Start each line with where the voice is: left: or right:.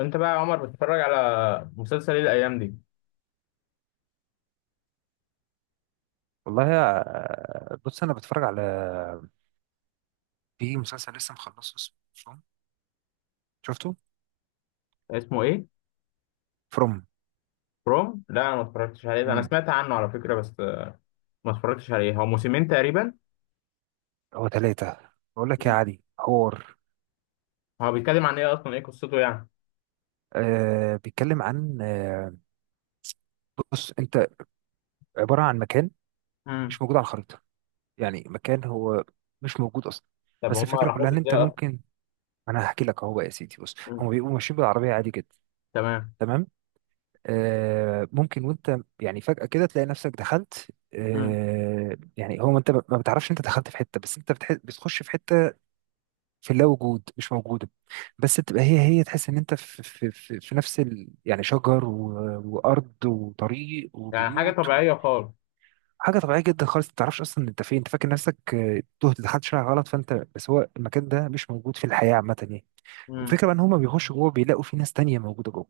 left: انت بقى يا عمر بتتفرج على مسلسل ايه الايام دي؟
right: والله يا، بص انا بتفرج على، في مسلسل لسه مخلصه اسمه فروم. شفته؟
left: اسمه ايه؟
right: فروم.
left: بروم، لا انا ما اتفرجتش عليه ده. انا
right: امم
left: سمعت عنه على فكره بس، ما اتفرجتش عليه. هو موسمين تقريبا؟
right: هو 3، بقول لك يا
left: مم.
right: علي، حوار.
left: هو بيتكلم عن ايه اصلا، ايه قصته يعني؟
right: آه، بيتكلم عن آه، بص انت، عبارة عن مكان
left: مم.
right: مش موجود على الخريطة. يعني مكان هو مش موجود اصلا.
left: طب
right: بس
left: هما
right: الفكرة
left: راحوا
right: كلها
left: له
right: ان انت
left: ازاي اصلا؟
right: ممكن، انا هحكي لك اهو بقى يا سيدي. بص،
left: مم.
right: هم بيبقوا ماشيين بالعربية عادي جدا.
left: تمام.
right: تمام. آه، ممكن وانت يعني فجأة كده تلاقي نفسك دخلت.
left: مم.
right: آه، يعني هو انت ما بتعرفش انت دخلت في حتة، بس انت بتخش في حتة. في اللا وجود، مش موجودة. بس بتبقى هي هي تحس ان انت في نفس ال يعني شجر وارض وطريق
left: يعني حاجه
right: وبيوت و...
left: طبيعيه خالص.
right: حاجة طبيعية جدا خالص، ما تعرفش اصلا انت فين، انت فاكر نفسك آه، تهت دخلت شارع غلط، فانت بس هو المكان ده مش موجود في الحياة عامة يعني.
left: مم.
right: والفكرة بقى ان هما بيخشوا جوه، بيلاقوا في ناس تانية موجودة جوه.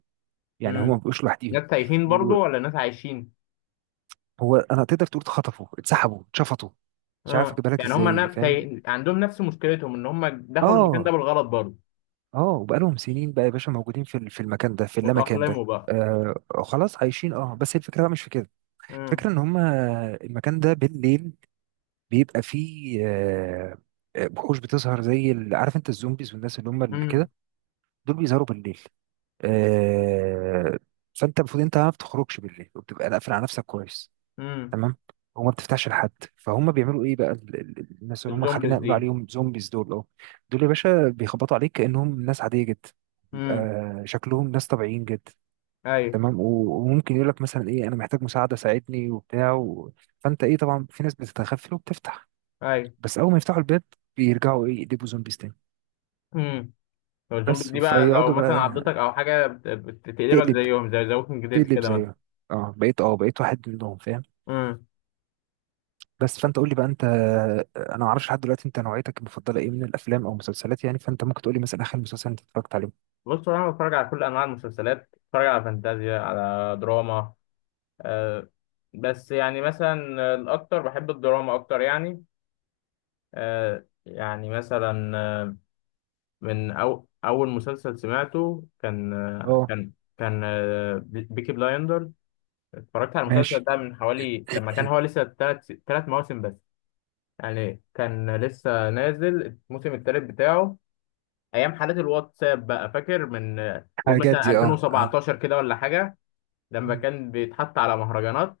right: يعني هما ما
left: مم.
right: بيبقوش لوحديهم.
left: ناس تايهين برضو ولا ناس عايشين؟
right: هو انا تقدر تقول اتخطفوا، اتسحبوا، اتشفطوا. مش عارف
left: اه
right: اجيبها لك
left: يعني هما
right: ازاي
left: ناس
right: فاهم.
left: تايه... عندهم نفس مشكلتهم ان هما دخلوا المكان ده
right: اه.
left: بالغلط برضو.
right: اه، وبقالهم سنين بقى يا باشا موجودين في في المكان ده، في اللامكان ده.
left: واتأقلموا بقى.
right: آه. خلاص عايشين، اه، بس الفكره بقى مش في كده.
left: مم.
right: الفكره ان هم المكان ده بالليل بيبقى فيه آه، آه، وحوش بتظهر زي عارف انت الزومبيز والناس اللي هم اللي
left: مم.
right: كده، دول بيظهروا بالليل. آه. فانت المفروض انت ما بتخرجش بالليل وبتبقى قافل على نفسك كويس.
left: مم.
right: تمام. وما بتفتحش لحد، فهم بيعملوا ايه بقى الناس اللي هم، خلينا
left: الزومبيز
right: نقول
left: دي.
right: عليهم زومبيز دول، اه. دول يا باشا بيخبطوا عليك كانهم ناس عاديه جدا. بيبقى
left: مم.
right: شكلهم ناس طبيعيين جدا.
left: ايوه
right: تمام. وممكن يقول لك مثلا ايه، انا محتاج مساعده، ساعدني وبتاع و... فانت ايه؟ طبعا في ناس بتتغفل وبتفتح.
left: ايوه.
right: بس اول ما يفتحوا الباب، بيرجعوا ايه، يقلبوا زومبيز تاني.
left: امم. لو الزومبي
right: بس
left: دي بقى، لو
right: فيقعدوا
left: مثلا عضتك
right: بقى،
left: او حاجه، بتقلبك
right: تقلب،
left: زيهم زي ذا ووكينج ديد
right: تقلب
left: كده مثلا.
right: زيه. اه بقيت، اه بقيت واحد منهم فاهم.
left: امم.
right: بس فانت قول لي بقى انت، انا ما اعرفش لحد دلوقتي انت نوعيتك المفضله ايه من الافلام او المسلسلات يعني. فانت ممكن تقول لي مثلا اخر مسلسل انت اتفرجت عليه.
left: بص انا بتفرج على كل انواع المسلسلات، بتفرج على فانتازيا، على دراما. آه. بس يعني مثلا الاكتر بحب الدراما اكتر يعني. آه يعني مثلا آه، من أو اول مسلسل سمعته كان
right: اه
left: بيكي بلايندر. اتفرجت على المسلسل
right: ماشي.
left: ده من حوالي لما كان هو لسه ثلاث مواسم بس. يعني كان لسه نازل الموسم الثالث بتاعه ايام حالات الواتساب بقى. فاكر من قول
right: حاجات
left: مثلا
right: دي اه آه.
left: 2017 كده ولا حاجه، لما
right: مم.
left: كان بيتحط على مهرجانات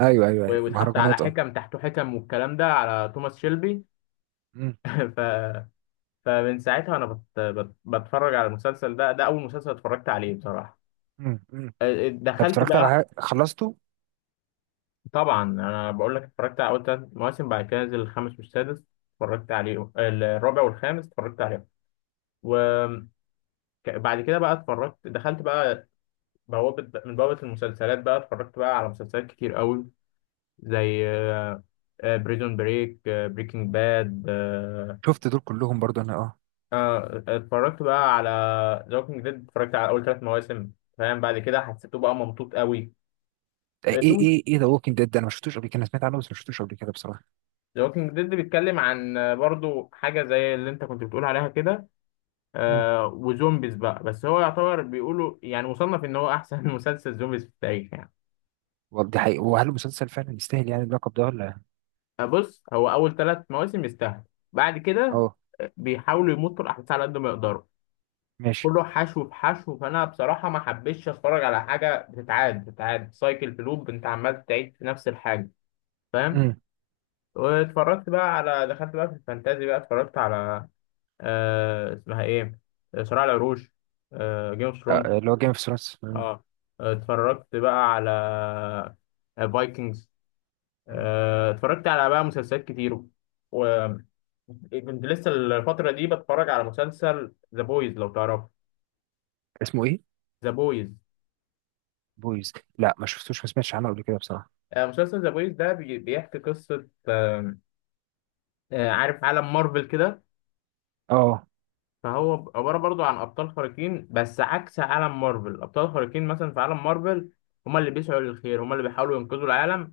right: ايوه ايوه ايوه،
left: ويتحط على
right: مهرجانات اه.
left: حكم تحته حكم، والكلام ده على توماس شيلبي.
right: مم.
left: ف... فمن ساعتها انا بتفرج على المسلسل ده. ده اول مسلسل اتفرجت عليه بصراحه.
right: مم. مم. طب
left: دخلت
right: اتفرجت على
left: بقى.
right: حاجه خلصته؟
left: طبعا انا بقول لك اتفرجت على اول ثلاث مواسم، بعد كده نزل الخامس والسادس. اتفرجت عليه الرابع والخامس اتفرجت عليهم. و...
right: مم.
left: بعد كده بقى اتفرجت، دخلت بقى بوابة من بوابة المسلسلات بقى. اتفرجت بقى على مسلسلات كتير قوي زي بريزون بريك، بريكنج باد.
right: شفت دول كلهم برضو انا اه.
left: اتفرجت بقى على ذا ووكينج ديد، اتفرجت على اول ثلاث مواسم، فاهم؟ بعد كده حسيته بقى ممطوط قوي.
right: ايه
left: ثم
right: ايه ايه، ذا ووكينج ديد ده انا ما شفتوش قبل كده، انا سمعت عنه بس ما شفتوش قبل كده بصراحه.
left: ذا ووكينج ديد بيتكلم عن برضو حاجة زي اللي انت كنت بتقول عليها كده.
right: امم
left: وزومبيز بقى، بس هو يعتبر بيقولوا يعني مصنف ان هو احسن مسلسل زومبيز في التاريخ يعني.
right: والله دي حقيقة، وهل المسلسل فعلا يستاهل يعني اللقب ده ولا؟
left: بص هو اول ثلاث مواسم يستاهل. بعد كده
right: اه
left: بيحاولوا يمطوا الاحداث على قد ما يقدروا.
right: ماشي.
left: كله حشو في حشو. فانا بصراحه ما حبيتش اتفرج على حاجه بتتعاد سايكل في لوب، انت عمال تعيد في نفس الحاجه، فاهم؟
right: امم
left: واتفرجت بقى على، دخلت بقى في الفانتازي بقى، اتفرجت على آه اسمها ايه، صراع العروش، آه جيم اوف ثرونز.
right: اللي هو جيم اوف ثرونز.
left: اه Game of Thrones. اتفرجت بقى على فايكنجز. اتفرجت على بقى مسلسلات كتير. وكنت لسه الفترة دي بتفرج على مسلسل ذا بويز لو تعرفه.
right: اسمه ايه؟
left: ذا بويز.
right: بويز. لا ما شفتوش، ما سمعتش عنه قبل كده بصراحة.
left: مسلسل ذا بويز ده بيحكي قصة عارف عالم مارفل كده.
right: اه.
left: فهو عبارة برضو عن أبطال خارقين، بس عكس عالم مارفل. أبطال خارقين مثلا في عالم مارفل، هما اللي بيسعوا للخير، هما اللي بيحاولوا ينقذوا العالم.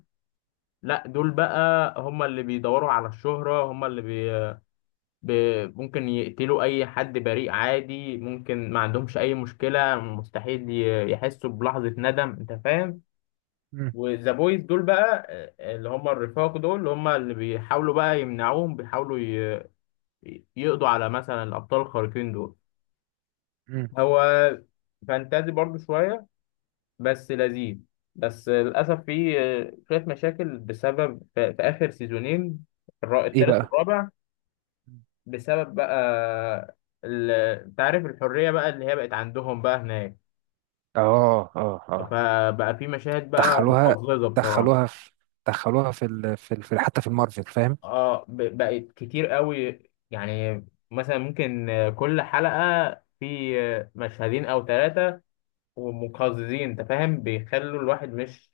left: لا دول بقى هما اللي بيدوروا على الشهرة، هما ب... ممكن يقتلوا أي حد بريء عادي، ممكن ما عندهمش أي مشكلة، مستحيل يحسوا بلحظة ندم، أنت فاهم.
right: مم.
left: وذا بويز دول بقى اللي هم الرفاق دول، اللي هم اللي بيحاولوا بقى يمنعوهم، يقضوا على مثلا الأبطال الخارقين دول.
right: مم.
left: هو فانتازي برضو شوية، بس لذيذ. بس للأسف فيه شوية مشاكل بسبب في آخر سيزونين،
right: ايه
left: التالت
right: بقى؟
left: والرابع.
right: مم.
left: بسبب بقى ال- انت عارف الحرية بقى اللي هي بقت عندهم بقى هناك.
right: اه اه اه.
left: فبقى في مشاهد بقى
right: دخلوها
left: مقززة بصراحة.
right: دخلوها في دخلوها في ال... في, ال... في حتى في المارفل فاهم.
left: اه بقت كتير قوي. يعني مثلا ممكن كل حلقة في مشهدين او ثلاثة، ومقززين انت فاهم، بيخلوا الواحد مش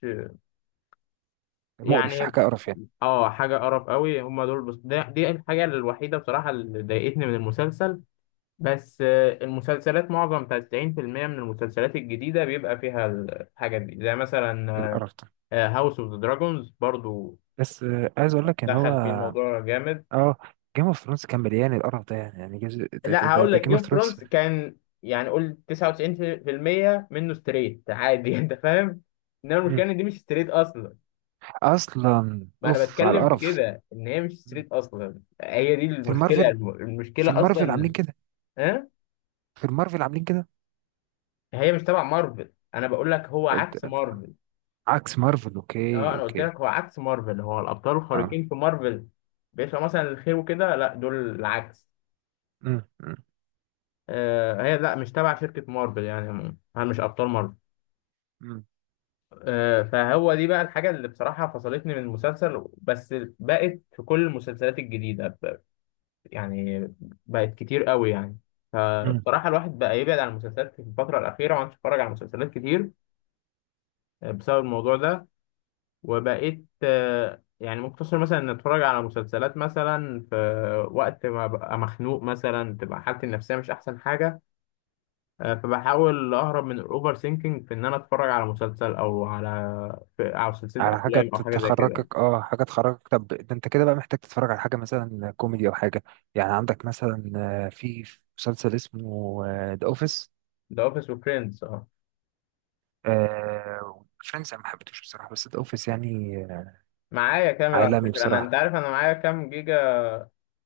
right: مقرف،
left: يعني.
right: حكاية قرف يعني.
left: اه حاجة قرف قوي هم دول. بس دي الحاجة الوحيدة بصراحة اللي ضايقتني من المسلسل. بس المسلسلات معظم 90% من المسلسلات الجديدة بيبقى فيها الحاجات دي، زي مثلا
right: القرف ده.
left: هاوس اوف ذا دراجونز برضو،
right: بس آه عايز اقول لك ان هو
left: دخل فيه الموضوع جامد.
right: اه، جيم اوف ثرونز كان مليان القرف ده يعني. يعني جزء ده ده,
left: لا
right: ده,
left: هقول
right: ده
left: لك
right: جيم اوف
left: جيم
right: ثرونز.
left: فرونز كان يعني قول 99% منه ستريت عادي انت فاهم. انما المشكلة
right: مم.
left: ان دي مش ستريت اصلا.
right: اصلا
left: ما انا
right: اوف على
left: بتكلم في
right: القرف.
left: كده ان هي مش
right: مم.
left: ستريت اصلا، هي دي
right: في
left: المشكلة،
right: المارفل، في
left: المشكلة
right: المارفل عاملين
left: اصلا.
right: كده
left: ها.
right: في المارفل عاملين كده.
left: هي مش تبع مارفل، انا بقول لك هو
right: إنت-
left: عكس
right: إنت-
left: مارفل.
right: عكس مارفل،
left: اه
right: اوكي
left: انا قلت
right: اوكي.
left: لك هو عكس مارفل. هو الابطال
right: اه.
left: الخارقين في مارفل بيطلع مثلا الخير وكده، لا دول العكس.
right: مم. مم.
left: آه هي لا مش تبع شركة مارفل يعني، هل مش ابطال مارفل.
right: مم.
left: آه فهو دي بقى الحاجة اللي بصراحة فصلتني من المسلسل. بس بقت في كل المسلسلات الجديدة يعني بقت كتير قوي يعني.
right: مم.
left: فبصراحة الواحد بقى يبعد عن المسلسلات في الفترة الأخيرة وما عادش يتفرج على مسلسلات كتير بسبب الموضوع ده. وبقيت يعني مقتصر مثلا ان اتفرج على مسلسلات مثلا في وقت ما ببقى مخنوق، مثلا تبقى حالتي النفسيه مش احسن حاجه. فبحاول اهرب من الاوفر سينكينج في ان انا اتفرج على مسلسل او على او سلسله
right: على حاجة
left: افلام او حاجه زي كده.
right: تخرجك، اه حاجة تخرجك. طب ده انت كده بقى محتاج تتفرج على حاجة مثلا كوميدي او حاجة. يعني عندك مثلا آه، في مسلسل اسمه ذا اوفيس.
left: ذا اوفيس وفريندز اه.
right: فريندز انا ما حبيتهوش بصراحة، بس ذا اوفيس يعني آه،
left: معايا كامل على
right: عالمي
left: فكره. انا انت
right: بصراحة.
left: عارف انا معايا كام جيجا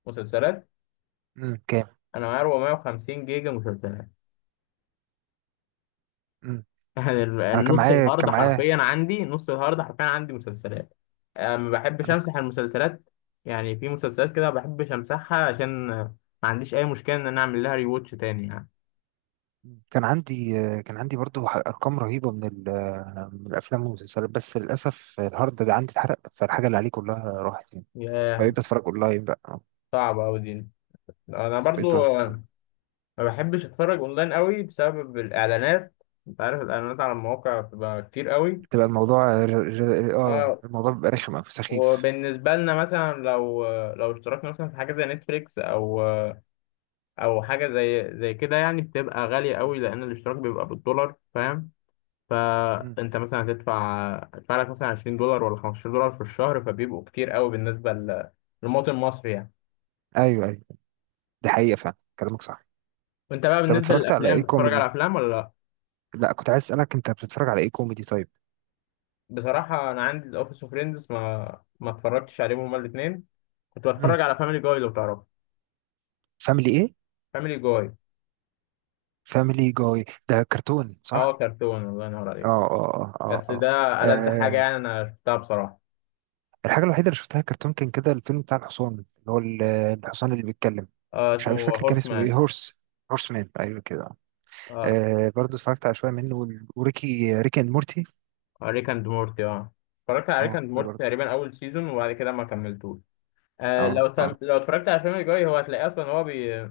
left: مسلسلات؟
right: مم. كام؟
left: انا معايا 450 جيجا مسلسلات.
right: مم.
left: يعني
right: انا كان
left: النص
right: معايا
left: الهارد
right: كان معايا
left: حرفيا عندي، نص الهارد حرفيا عندي مسلسلات. ما بحبش
right: انا.
left: امسح المسلسلات. يعني في مسلسلات كده ما بحبش امسحها عشان ما عنديش اي مشكله ان انا اعمل لها ريواتش تاني يعني.
right: كان عندي آه، كان عندي برضو ارقام رهيبة من آه، من الافلام والمسلسلات، بس للاسف الهارد ده عندي اتحرق، فالحاجة اللي عليه كلها راحت يعني.
left: ياه
right: فبقيت بتفرج اونلاين بقى.
left: صعبه قوي دي. انا
right: بقيت.
left: برضو ما بحبش اتفرج اونلاين قوي بسبب الاعلانات. انت عارف الاعلانات على المواقع بتبقى كتير قوي.
right: بتبقى الموضوع اه
left: اه
right: الموضوع بيبقى رخم أوي، سخيف.
left: وبالنسبه لنا مثلا لو لو اشتركنا مثلا في حاجه زي نتفليكس او او حاجه زي كده يعني، بتبقى غاليه
right: م.
left: قوي لان الاشتراك بيبقى بالدولار، فاهم؟
right: م.
left: فانت مثلا هتدفع، هتدفع لك مثلا 20 دولار ولا 15 دولار في الشهر، فبيبقوا كتير قوي بالنسبه ل- للمواطن المصري يعني.
right: ايوه ايوه، دي حقيقة فعلا كلامك صح.
left: وانت بقى
right: طب
left: بالنسبه
right: اتفرجت على
left: للافلام
right: ايه
left: بتتفرج على
right: كوميدي؟
left: افلام ولا لا؟
right: لا، كنت عايز اسألك انت بتتفرج على ايه كوميدي طيب.
left: بصراحه انا عندي الاوفيس اوف فريندز ما اتفرجتش عليهم هما الاثنين. كنت
right: م.
left: بتفرج على فاميلي جاي لو تعرفه.
right: فاميلي ايه؟
left: فاميلي جاي
right: فاميلي جاي ده كرتون
left: اه
right: صح؟
left: كرتون، الله ينور
right: اه
left: عليك.
right: اه اه
left: بس
right: اه
left: ده
right: اه.
left: ألذ حاجه
right: آه،
left: يعني انا شفتها بصراحه.
right: الحاجة الوحيدة اللي شفتها كرتون كان كده الفيلم بتاع الحصان، اللي هو الحصان اللي بيتكلم.
left: آه
right: مش
left: اسمه
right: مش فاكر كان
left: هورس
right: اسمه ايه،
left: مان.
right: هورس. هورس مان، ايوه كده.
left: اه
right: آه برضه اتفرجت على شوية منه وريكي، ريكي اند مورتي.
left: ريك اند مورتي اه. اتفرجت على ريك
right: اه
left: اند
right: ده
left: مورتي
right: برضه.
left: تقريبا اول سيزون وبعد كده ما كملتوش. لو
right: اه اه.
left: لو اتفرجت على فيلم الجوي هو هتلاقيه اصلا، هو بي...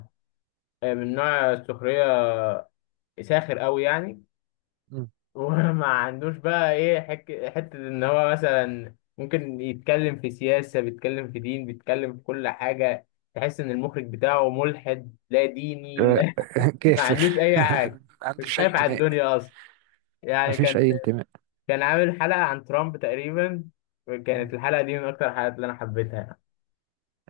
left: من نوع السخريه، ساخر قوي يعني.
right: مم.
left: وما عندوش بقى ايه حته ان هو مثلا ممكن يتكلم في سياسه، بيتكلم في دين، بيتكلم في كل حاجه. تحس ان المخرج بتاعه ملحد لا ديني
right: آه،
left: لا. ما
right: كافر.
left: عندوش اي حاجه.
right: ما
left: مش
right: عندوش اي
left: خايف على
right: انتماء.
left: الدنيا اصلا
right: ما
left: يعني.
right: فيش
left: كان
right: اي انتماء.
left: كان عامل حلقه عن ترامب تقريبا.
right: مم.
left: كانت الحلقه دي من اكتر الحلقات اللي انا حبيتها.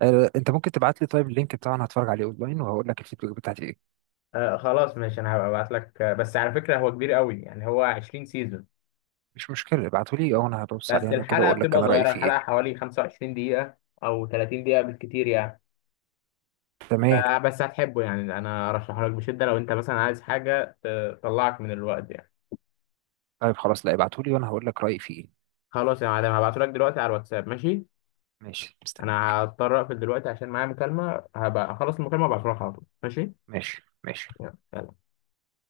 right: آه، انت ممكن تبعت لي طيب اللينك بتاعه، انا هتفرج عليه اونلاين وهقول لك الفيديو بتاعتي ايه.
left: آه خلاص ماشي انا هبعت لك. بس على فكره هو كبير قوي يعني، هو 20 سيزون.
right: مش مشكله، ابعته لي او انا هبص
left: بس
right: عليه انا كده
left: الحلقه
right: واقول لك
left: بتبقى
right: انا رايي
left: صغيره،
right: فيه ايه.
left: الحلقه حوالي 25 دقيقه او 30 دقيقه بالكتير يعني. ف-
right: تمام.
left: بس هتحبه يعني، انا ارشحه لك بشده لو انت مثلا عايز حاجه تطلعك من الوقت يعني.
right: طيب خلاص، لا ابعته لي وانا هقول لك رايي فيه ايه.
left: خلاص يا معلم هبعته لك دلوقتي على الواتساب، ماشي؟
right: ماشي مستنيك.
left: انا هضطر اقفل دلوقتي عشان معايا مكالمه، هبقى اخلص المكالمه وابعته لك على طول، ماشي؟
right: ماشي ماشي.
left: يلا.